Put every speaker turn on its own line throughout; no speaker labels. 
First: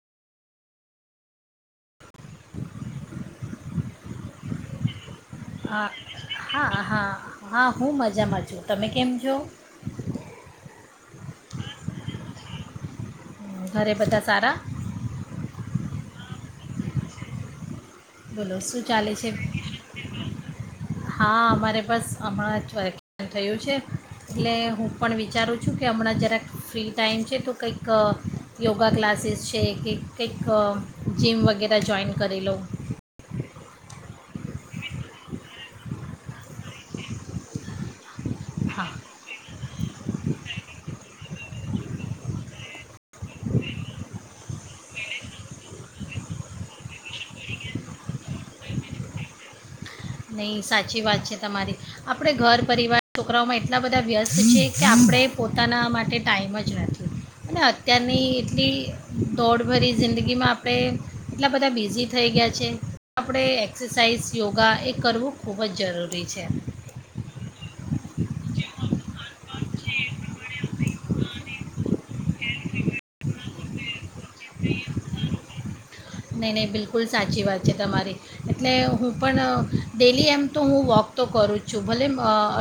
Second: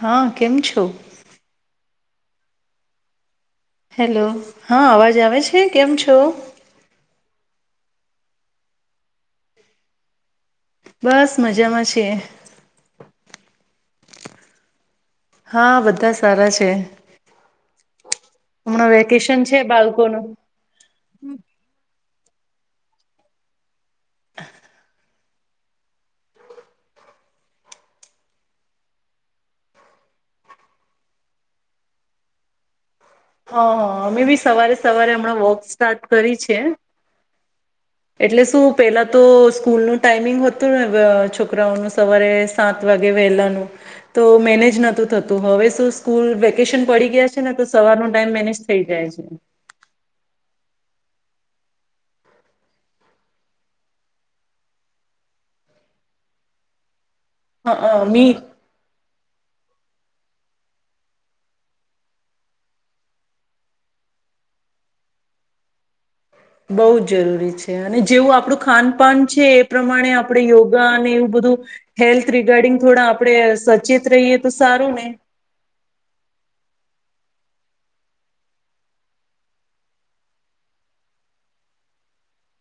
હં કેમ છો? હેલો, હં આવાજ
હા હા હા હા હું મજામાં છું. તમે કેમ છો?
બસ મજામાં છીએ
ઘરે બધા સારા
હા બધા સારા છે.
બોલો શું
હમણાં
ચાલે છે.
વેકેશન બાળકોનું
હા અમારે બસ હમણાં જ વેકેશન થયું છે. એટલે હું પણ વિચારું છું કે હમણાં જરાક ફ્રી ટાઈમ છે તો કંઈક યોગા ક્લાસીસ છે કે કંઈક જીમ વગેરે જોઈન કરી લઉં.
હા હા અમે બી સવારે સવારે હમણાં વોક સ્ટાર્ટ કરી છે. એટલે શું પેલા તો સ્કૂલનું ટાઈમિંગ હતું ને છોકરાઓનું સવારે સાત વાગે વહેલાનું તો મેનેજ નોતું થતું હવે શું સ્કૂલ વેકેશન પડી ગયા છે ને તો સવારનું ટાઈમ મેનેજ થઈ ગયા છે.
નહી સાચી વાત છે તમારી આપણે ઘર પરિવાર છોકરાઓમાં એટલા બધા વ્યસ્ત છે કે આપણે પોતાના માટે ટાઈમ જ નથી. અને
હ
અત્યારની
મી
એટલી દોડ ભરી જિંદગીમાં આપણે એટલા બધા બિઝી થઈ ગયા છે. આપણે એક્સરસાઇઝ, યોગા એ કરવું ખૂબ જ જરૂરી
બો જ જરૂરી છે અને જેવું આપડું ખાનપાન છે એ પ્રમાણે આપણે યોગા અને એવું બધું હેલ્થ રિગાર્ડિંગ થોડા આપણે સચેત રહીએ તો સારું ને
નહીં નહીં બિલકુલ સાચી વાત છે તમારી એટલે હું પણ ડેલી એમ તો હું વોક તો કરું જ છું. ભલે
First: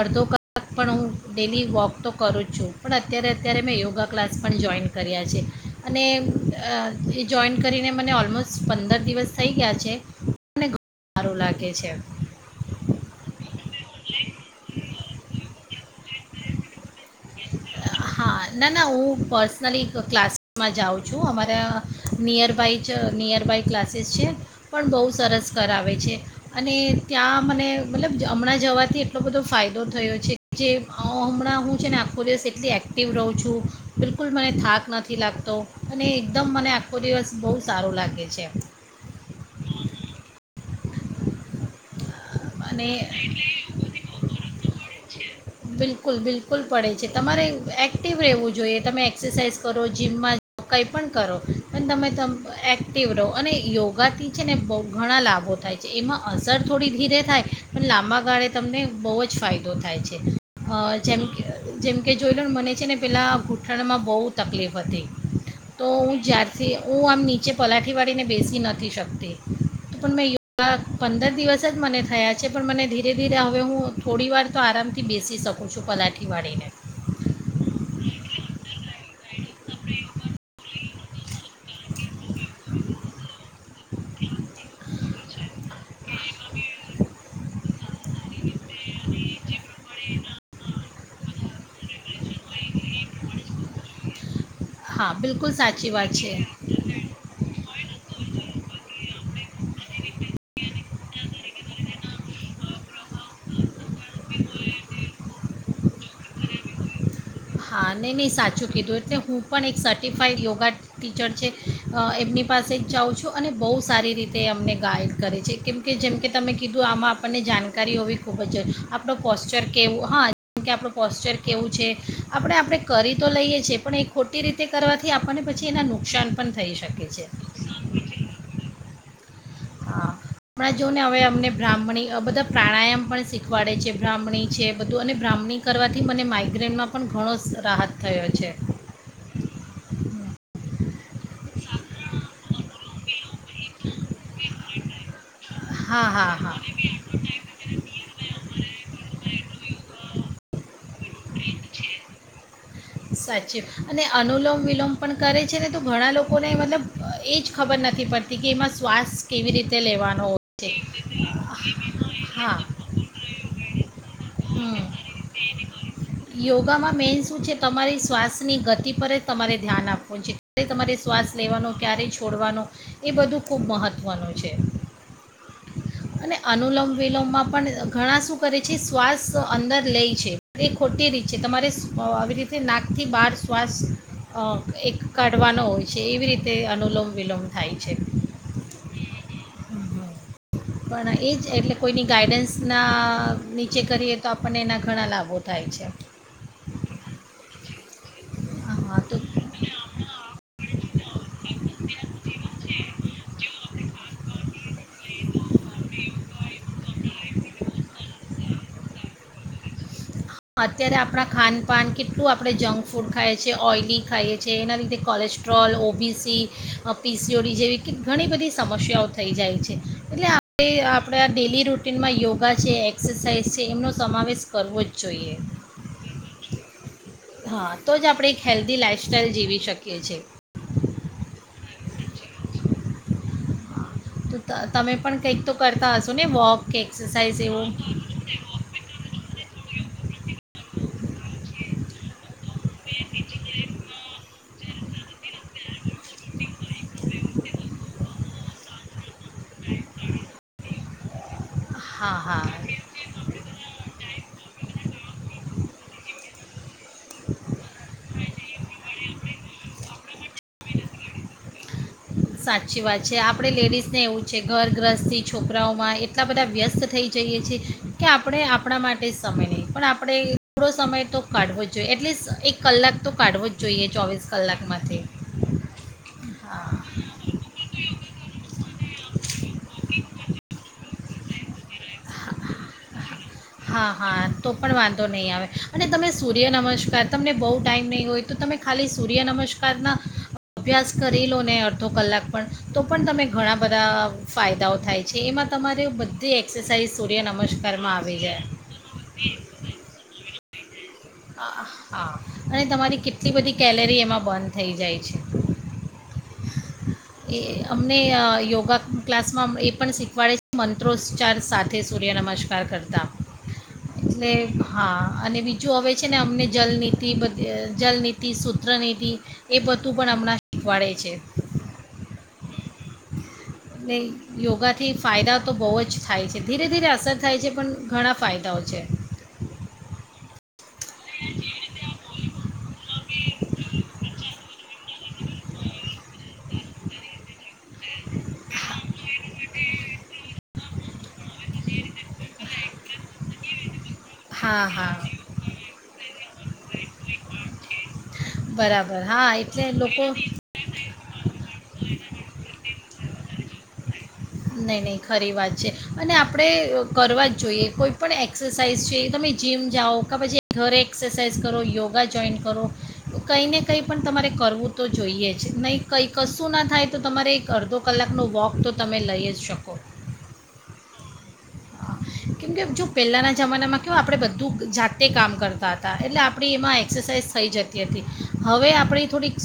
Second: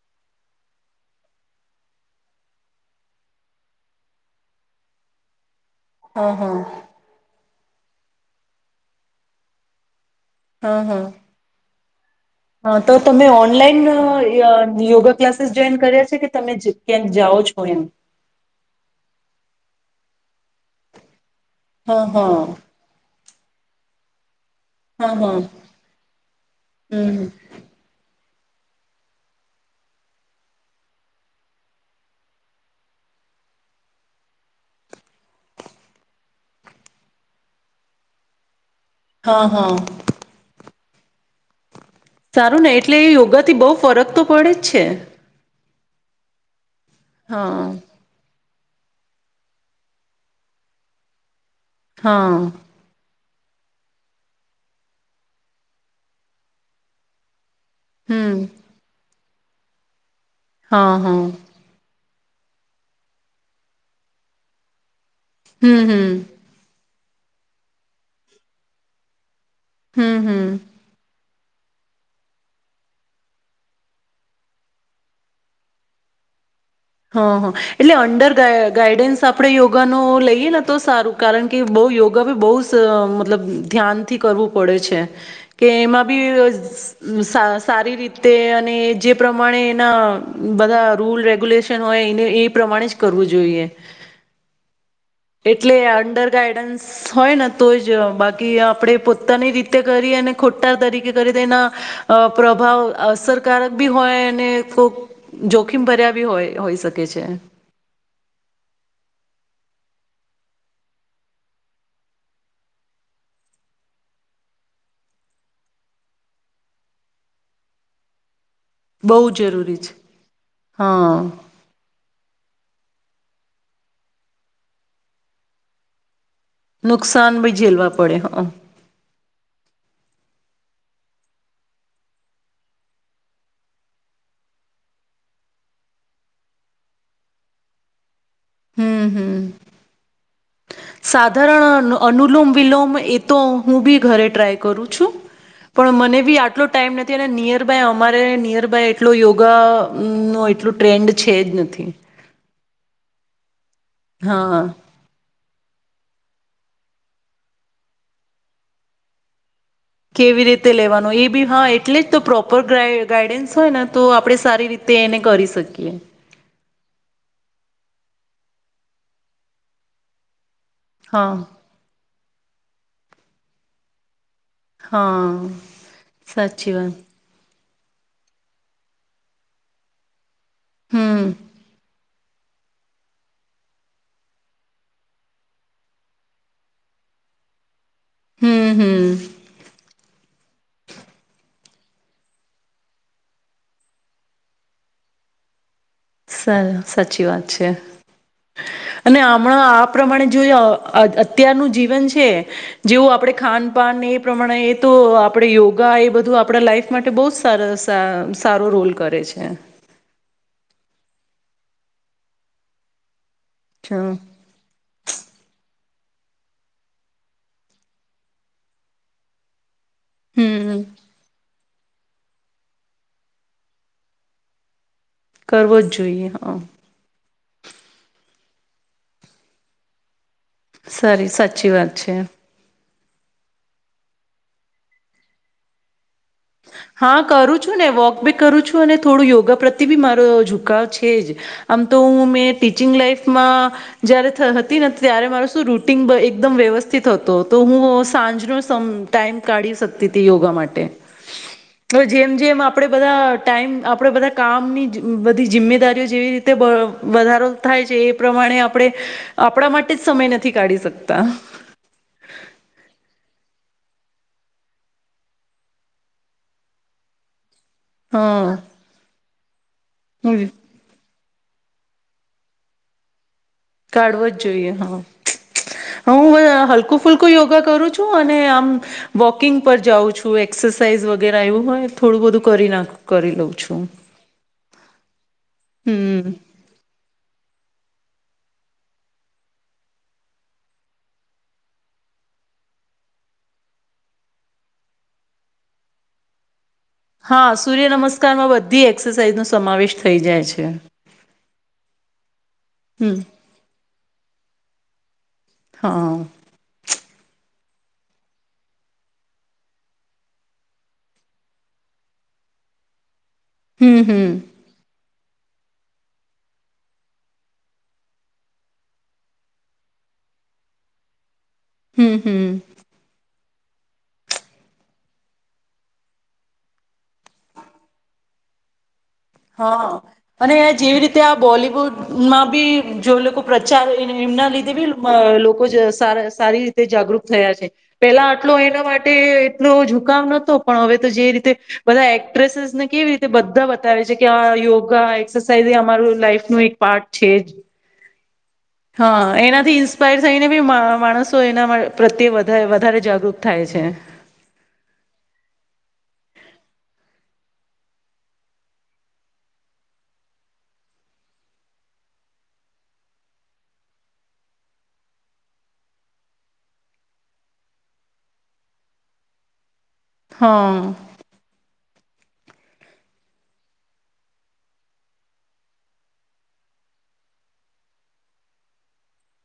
અડધો કલાક પણ હું ડેલી વોક તો કરું જ છું પણ અત્યારે અત્યારે મેં યોગા ક્લાસ પણ જોઈન કર્યા છે. અને
હા હા
અ જોઈન કરીને મને ઓલમોસ્ટ પંદર દિવસ થઈ ગયા છે.
હા હા
કે છે
હા તો તમે ઓનલાઈન ન યોગા ક્લાસીસ જોઈન કર્યા છે. કે તમે ક્યાંક જાઓ છો એમ
હા ના ના હું પ પર્સનલી એક ક્લાસમાં જાઉં છું. અમારે અ
હા હા
નીયર બાય ચ નીયર કઈક ક્લાસેસ છે પણ બહુ
હા હા
સરસ કરાવે છે અને
હમ
ત્યાં મને મતલબ હમણાં જવાથી એટલો બધો ફાયદો થયો છે જે હમણાં હું છે ને આખો દિવસ એટલી એક્ટિવ રહું છું. બિલકુલ મને થાક નથી લાગતો અને એકદમ મને આખો દિવસ બો સારો લાગે છે.
હા હા. સારું નહ
અને
એટલે યોગાથી બો ફરક તો પડે જ છે.
બિલકુલ બિલકુલ. પડે છે તમારે
હા
એક્ટિવ રહેવું જોઈએ તમે એક્સરસાઇઝ કરો જીમમાં કઈ પણ કરો. અન તમે તમ
હા
આક્ટિવ રહો. અને યોગાથી છે ને બહુ ઘણા લાભો થાય છે, એમાં અસર થોડી ધીરે થાય. પન લાંબા
હમ
ગાળે તમને બહુ જ ફાયદો થાય છે. હ,
હા હા
જેમ કેઅ જેમ કે જોઈ લોન મને છે ને પેલાં ગૂંઠણમાં બહુ તકલીફ હતી.
હમ
તો
હમ
હું જ્યારથી હું આમ નીચે પલાઠીવાળીને બેસી નથી શકતી. પન
હમ
મેં
હમ
યો દ્વારા પંદર દિવસ જ મને થયા છે, પણ મને ધીરે ધીરે હવે હું થોડી વાર તો આરામ થી બેસી શકું છું, પલાઠી વાળીને.
હ હ હ, એટલે અંડર ગાય ગાઈડન્સ આપડે યોગાનો લઈએ ને તો સારું કારણ કે, બહુ યોગ યોગા બી બહુ સર મતલબ અહમ ધ્યાનથી કરવું પડે છે. કેમાં બી અ ઉહમ સાસ સારી રીતે અને એ જે પ્રમાણે એના બધા રૂલ રેગ્યુલેશન તેનો હોય ઈને એ પ્રમાણે જ કરવું જોઈએ.
હા બિલકુલ
એટલે
સાચી વાત
અંડર
છે
ગાઈડન્સ હોય ને તો જ બાકી આપડે પોત પોતાની રીતે કરી અને ખોટા તરીકે કરે તો એના અ પ્રભાવ અસરકારક બી હોય અને કોક જોખીમ ભર્યા બી હોય હોઈ શકે છે.
હા, નહીં નહીં સાચું કીધું. એટલે હું પણ એક સર્ટિફાઈડ યોગા ટીચર છે, અ એમની પાસે જ જાઉં છું અને બહુ સારી રીતે અમને ગાઈડ કરે છે. કેમ કે જેમ કે તમે કીધું આમાં આપણને જાનકારી હોવી ખૂબ બચે. આપડો
બહુ
પોસ્ચર
જરૂરી છે
કેવું હા, કે આપડો
હા
પોસ્ચર કેવું છે આપડે આપડે કરી તો લઈએ છીએ, પણ એ ખોટી રીતે કરવાથી આપણને પછી એના નુકસાન પણ થઈ શકે છે
નુકસાન ભી ઝેલવા પડે. હક.
હા, હમણાં જો ને હવે અમને બ્રાહ્મની અ બધા પ્રાણાયામ પણ શીખવાડે છે. બ્રાહ્મની છે, બધું અને બ્રાહ્મની કરવાથી મને માઈગ્રેનમાં પણ ઘણો સ રાહત થયો છે.
હમ હમ.
હ.
સાધારણ અન અનુલોમ વિલોમ એ તો હું બી ઘરે ટ્રાય કરું છું. પણ
હા
મને
હા
બી આટલો
હા
ટાઈમ નથી અને નિયર બાય અમારે નિયર બાય ટલો યોગા નો એટલો ટ્રેન્ડ છે જ નથી.
સાત છે. અને અનુલોમ
હા
વિલોમ પણ કરે છે ને તો ઘણા લોકોને મતલબ અ એ જ ખબર નથી પડતી કે એમાં શ્વાસ કેવી રીત
કેવી રીતે લેવાન હ એ બી હ એક ટલે જ તો
હા
પ્રોપર ગાઈ ગાઈડેન્સ હોય ના તો આપણે સારી
હમ
રીતે એને કરી શકીએ. એટલે
યોગામાં મેન શું છે, તમારી શ્વાસની ગતિ પર જ તમારે ધ્યાન આપવું છે. એટલે તમારે શ્વાસ
હા
લેવાનો ક્યારે છે છોડવાનો એ બધું ખૂબ મહત્ત્વનું છે
હા
અને
સાચી
અનુલોમ
વાત.
વિલોમમાં પણ ઘણા શું કરે છે, શ્વાસ અંદર લેઇ છે ખોટી રીત
હમ
છે. તમારે સ અહ આવી રીતે નાકથી બહાર શ્વાસ અહ એક કાઢવાનો છે, એવી રીતે અનુલોમ વિલોમ થાય છે.
હમ્મ-હમ્મ.
પણ એ જ એટલે કોઈની ગાઈડન્સના નીચે કરીએ તો આપણને એના ઘણા લાભો થાય છે.
સર સાચી વાત છે.
હા તો
અને હમણાં આ પ્રમાણે જોય અહ અત્યારનું જીવન છે, જેવું આપણે ખાવાનું પાનને એ પ્રમાણે એ તો આપણે યોગા એ બધું આપણા લાઈફ માટે બહુ જ સરસ અહ સારો રોલ કરે છે.
અત્યારે આપણા ખાનપાન કેટલું આપણે જંક ફૂડ ખાય છે, ઓઈલી
અચ્છા
ખાઈએ છે, એના લીધે કોલેસ્ટ્રોલ ઓ પીસી અહ પી સી ઓ ડી જેવી ક ઘણી બધી સમસ્યાઓ થઈ જાય છે. એટલે આપણે
હમ
આપણા ડેલી રૂ ટીનમાં યોગા છે, એક્સરસાઇઝ છે, એમનો સમાવેશ કરવો જ જોઈએ
કરવો જ જોઈએ હા.
હા તો જ આપણે એક હેલ્ધી લાઈફસ્ટાઈલ જીવી શકીએ છે.
સારી સાચી વાત છે.
ત તમે પણ કંઈક તો કરતાં હશો ને વોક કે
હા
એક્સરસાઇઝ
કરું
એવું
છું ને વોક બી કરું છું, અને થોડું યોગા પ્રત્યે બી મારો ઝુકાવ છે જ, આમ તો હું મેં ટીચિંગ લાાઈફમાં જયારે થ હત તી ને ત્યારે મારો તો રૂટિન વ એકદમ વ્યવસ્થિત હતો. તો હું સાંજનો સ તમ ટાઈમ કાઢી શકતીતી યોગા માટે. હવે
હા હા
જેમ-જેમ આપણેે બધાં ટાઈમ આપણેે બધા કામની જિ બધી જિમ્મેદારીઓ જેવી તે બ વધારો થાય છે, એ પ્રમાણે આપણેે આપણા માટે જ સમય નથી કાઢી શકતા.
સાચી વાત છે. આપણે લેડિઝને એવું જ છે, ઘરગ્રહસ્થી, છોકરાઓમાં એટલા બધા વ્યસ્ત થઈ જઈએ છી કે આપણે
હા
આપણા માટે જ સમય નહી, પણ આપણે થોડો સમય તો કાઢવો જોઈએ એટલીસ્ટ એક કલાક તો કાઢવો જ જોઈએ ચોવીસ
કાઢવો જ જોઈએ હા
કલાકમાંથી
હ હું
હા
હલકું ફૂંલ ફૂલકુ યોગા કરું છું અને આમ વોકિંગ પર જાઉં છું એક્સરસાઇઝ વગેરે આવું હોય થોડું બધું કરી નાખું.
હા હા તો પણ વાંધો નહીં આવે અને તમે
હમ.
સૂર્ય નમસ્કાર તમને બવ ટાઈમ નહી હોય તો તમે ખાલી સૂર્ય નમસ્કાર ના અભ્યાસ કરી લો ને અડધો કલાક પણ તો પણ તમે ઘણા બધા ફાયદાઓ થાય છે. એમાં તમારે બધી એકસ સાહી સૂર્ય
હા સૂર્ય
નમસ્કારમાં આવી જાય.
નમસ્કારમાં બધી એક્સરસાઇઝ નો સમાવેશ થઈ જાય છે.
આ- હા અને તમારી
હમમ
કેટલી બધી કેલેરી એમાં બર્ન થઈ જાય છે.
હા અ
એ અમને અ યોગા ક્લાસમાં એ પણ શીખવાડે છે. મંત્રોચ્ચાર સાથે સૂર્ય નમસ્કાર કરતાં
હમ હમ
એટલે હા અને બીજું હવે છે ને અમને જલનીતિ બધી જલનીતિ, સૂત્રનીતિ એ બધું પણ હમણાં શીખવાડે છે.
હમમ હમમ
ને યોગાથી ફાયદા તો બવ જ થાય છે ધીરે ધીરે અસર થાય છે પણ ઘણા ફાયદાઓ છે.
હા અને જેવી રીતે આ બોલિવુડમાં બી જો લોકો પ્રચાર એમના લીધે તેવી મ લોકો સ સારી રીતે જાગૃત થયા છે. પેલા આટલો એના માટે એટલો ઝુકાવ નતો પણ હવે તો જે રીતે બધા એક્ટ્રેસીસને કેવી રીતે બધા બતાવે છે. કે આ
હા હા
યોગા એક્સરસાઈઝ અમારું લાઈફ નું એક પાર્ટ છે જ
બરાબર
હા
એટલે
એનાથી
લોકો
ઇન્સ્પાયર થઈને બી માણસો એના માં પ્રત્યે વધારે વધારે જાગૃત થાય છે.
નહીં નહીં ખરી વાત છે અને આપણે કરવા જ જોઈએ કોઈ પણ એક્સરસાઇઝ છે. તમે જીમ જાઓ, કા પછી ઘરે એક્સરસાઇઝ કરો, યોગા જોઈન કરો કંઈ ને કંઈ પણ તમારે કરવું તો જોઈએ જ નહીં કંઈ કશું ના થાય તો તમારે એક અડધો કલાકનો વોક તો તમે લઈ જ શકો.
હા
હા કેમકે જો પહેલાંના જમાનામાં કેવ આપણે બધું જાતે કામ કરતા હતા એટલે આપણી એમાં એક્સરસાઇઝ થઈ જતી હતી હવે આપણે થોડીક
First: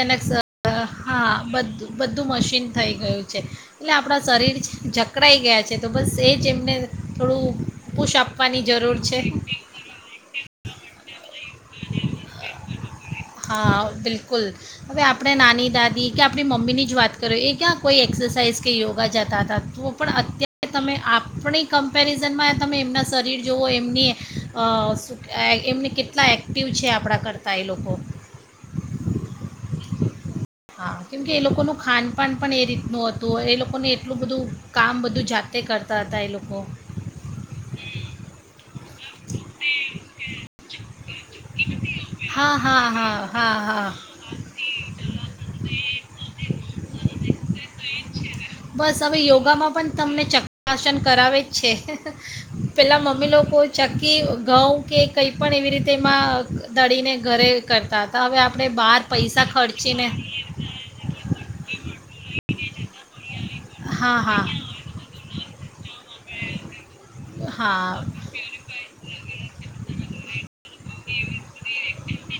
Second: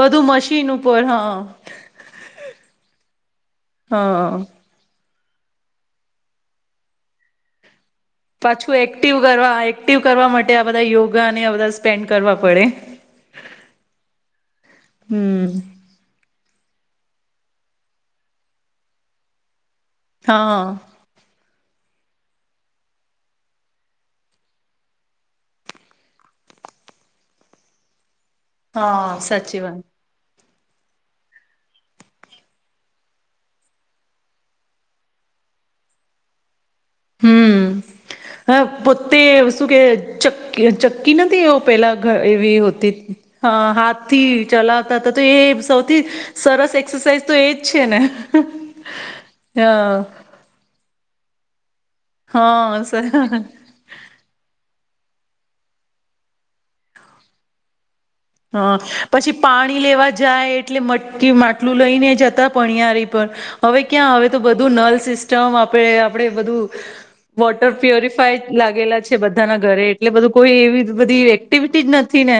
બધું મશીન ઉપર
હા બધું બધું મશીન થઈ ગયું છે એટલે આપણાં
હા
શરીર જક પકડાઈ ગયા છે તો બસ એ જ એમને થોડું પુશ આપવાની
પાછું
જરૂર
એક્ટિવ
છે
કરવા એક્ટિવ કરવા માટે આ બધા યોગાને બધા સ્પેન્ડ કરવા પડે.
હા બિલકુલ હવે આપણે
હમમ
નાની દાદી કે આપણી મમ્મીની જ વાત કરયે એ ક્યાં કોઈ એક્સરસાઇઝ કે યોગા જતા હતા. તો પણ
હા
અત્યારે તમે આપણી કમ્પેરિઝનમાં તમે એમના શરીર જોઓ એમની એમને કેટલા એક્ટિવ છે આપણા કરતાં એ લોકો
હા સાચી વાત.
હા કેમ કે એ લોકોનું ખાનપાન પણ એ રીતનું હતું. એ લોકોને એટલું બધું કામ બધું જાતે કરતા હતા એ લોકો
હમ્મ, હવે પોતે શું કે ચકી ચક્કી નથી એ પેલા ઘ એવી હોતી હા હાથ થી ચલાવતા તા તો એ છે. સૌથી સરસ એક્સરસાઇઝ તો એજ છે ને,
બસ હવે યોગામાં પણ
હા.
તમને ચક્રાસન કરાવે છે. પેલા મમ્મી
હા.
લોકો ચક્કી, ઘઉં કે કંઈ પણ એવી રીતે એમાં દળીને ઘરે કર તા તા હવે આપણે
હા
બહાર
પછી
પૈસા
પાણી
ખર્ચીને
લેવા જાય એટલે મટકી માટલું લઈને જતા. પણીયારી પણ. હવે ક્યાં
હા
હવે તો
હા
બધું નલ સિસ્ટમ આપણે આપણે બધું વોટર
હા
પ્યુરિફાય લાગેલા છે બધાના ઘરે, એટલે બધું કોઈ એવ બધી એક્ટિવિટી જ નથી ને.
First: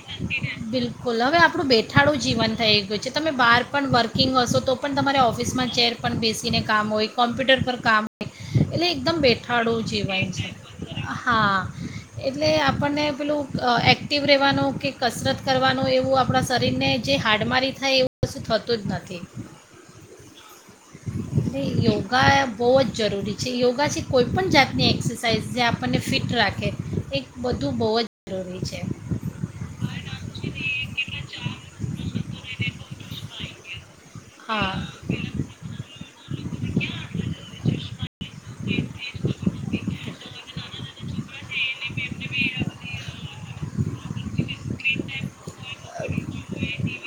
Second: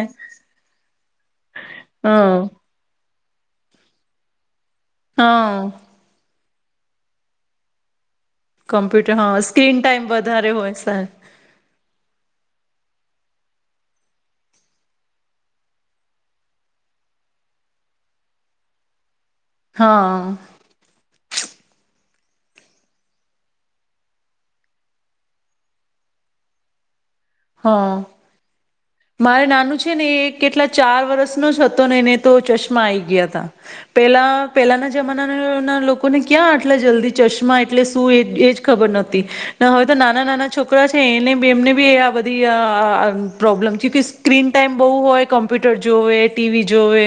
બિલકુલ હવે આપણું બેઠાડું
હા
જીવન થઈ ગયું છે. તમે બહાર પણ વર્ક કિંગ હશો તો પણ તમારે ઓફિસ માં
હા
ચેર પણ બેસ સીને કામ હોય, કમ્પ્યુટર પર કામ [unintelligible] એટલે
કમ્પ્યુટર
એકદમ
હા સ્ક્રીન
બેઠાડું
ટાઈમ
જીવાય,
વધારે હોય સર
હા એટલે આપણને અહ એક્ટિવ રહેવાનું કે કસરત કરવાનું એવું આપણા શરીરને જે હાડમારી થાય એવું વસ્તુ થતું જ નથી.
હા.
એટલે યોગા બહુ જ જરૂરી છે, યોગા છે કોઈપણ જાતની એક્સરસાઇઝ જે આપણને ફિટ રાખે. એક બધું બવ
હા
જ જરૂરી છે
મારે નાનું છે ને એ કેટલા ચાર વર્સનો જ હતો ને એને તો ચશ્મા આઈ ગયા તા. પેલા
હા
પહેલાના જમાના ના લોકોને ક્યાં આટલા જલ્દી ચશ્મા એટલે શું એ એજ ખબર નતી. ને હવે તો ના ના નાના છોકરા છે એને બી એમને બી આ બધ ધી અહ આ પ્રોબ્લેમ ક્યુંકી સ્ક્રીન ટાઈમ બવ હોય કોમ મ્પ્યુટર જોવે, ટીવી જોવે,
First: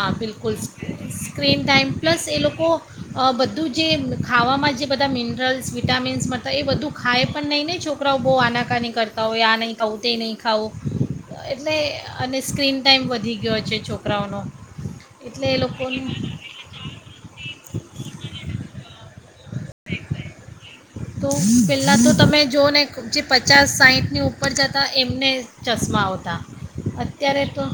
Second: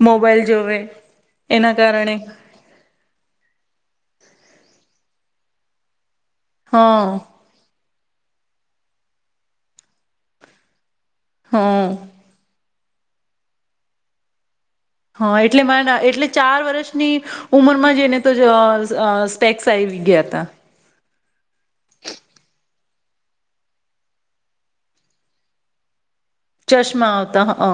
હા
મોબાઈલ
બિલકુલ
જોવે
સ્ક્રીન
એના
ટાઈમ
કારણે
પ્લસ એ લોકો અ, બધું જે ખાવામાં જે બધા મિનરલ્સ, વિટામીન્સ મળ તા એ બધું
હા
ખાય પણ નહી ને જો છો કરાઓ બહુ આનાકાની કરતા હોય આ નહીં ખાવું તે નહીં ખાવું. એટલે
હા.
અને સ્ક્રીન ટાઈમ વધી ગયો છે છોકરાઓનો.
હા
એ
એટલે માના
લોકોનું
એટલે ચાર વર્ષની ઉમરમાં જ એને તો જ અહ અહ સ્પેક્સ આવી ગયા તા.
તો પહેલાં તો તમે જોઓ ને જે પચાસ સાહીઠની ઉપર જતા એમને ચશ્મા આવ
ચશ્મા આવતા હઅ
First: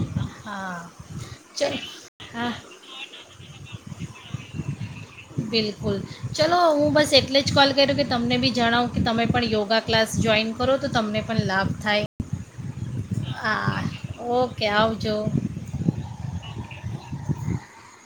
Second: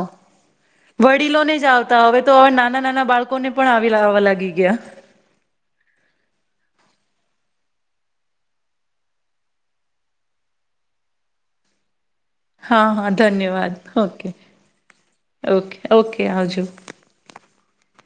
વડીલોને
ચલો
જ આવતા હવે તો હવે
હા
નાના નાના બાળકોને પણ આવી આવવા લાગી ગયા.
[unintelligible] ધારો કે તમને બી જણાવ કે તમે પણ યોગા ક્લાસ જોઈન કરો તો તમને પણ લાભ થાય.
હા હા ધન્યવાદ
હા
ઓકે ઓકે ઓકે આવજો.
[inaudible]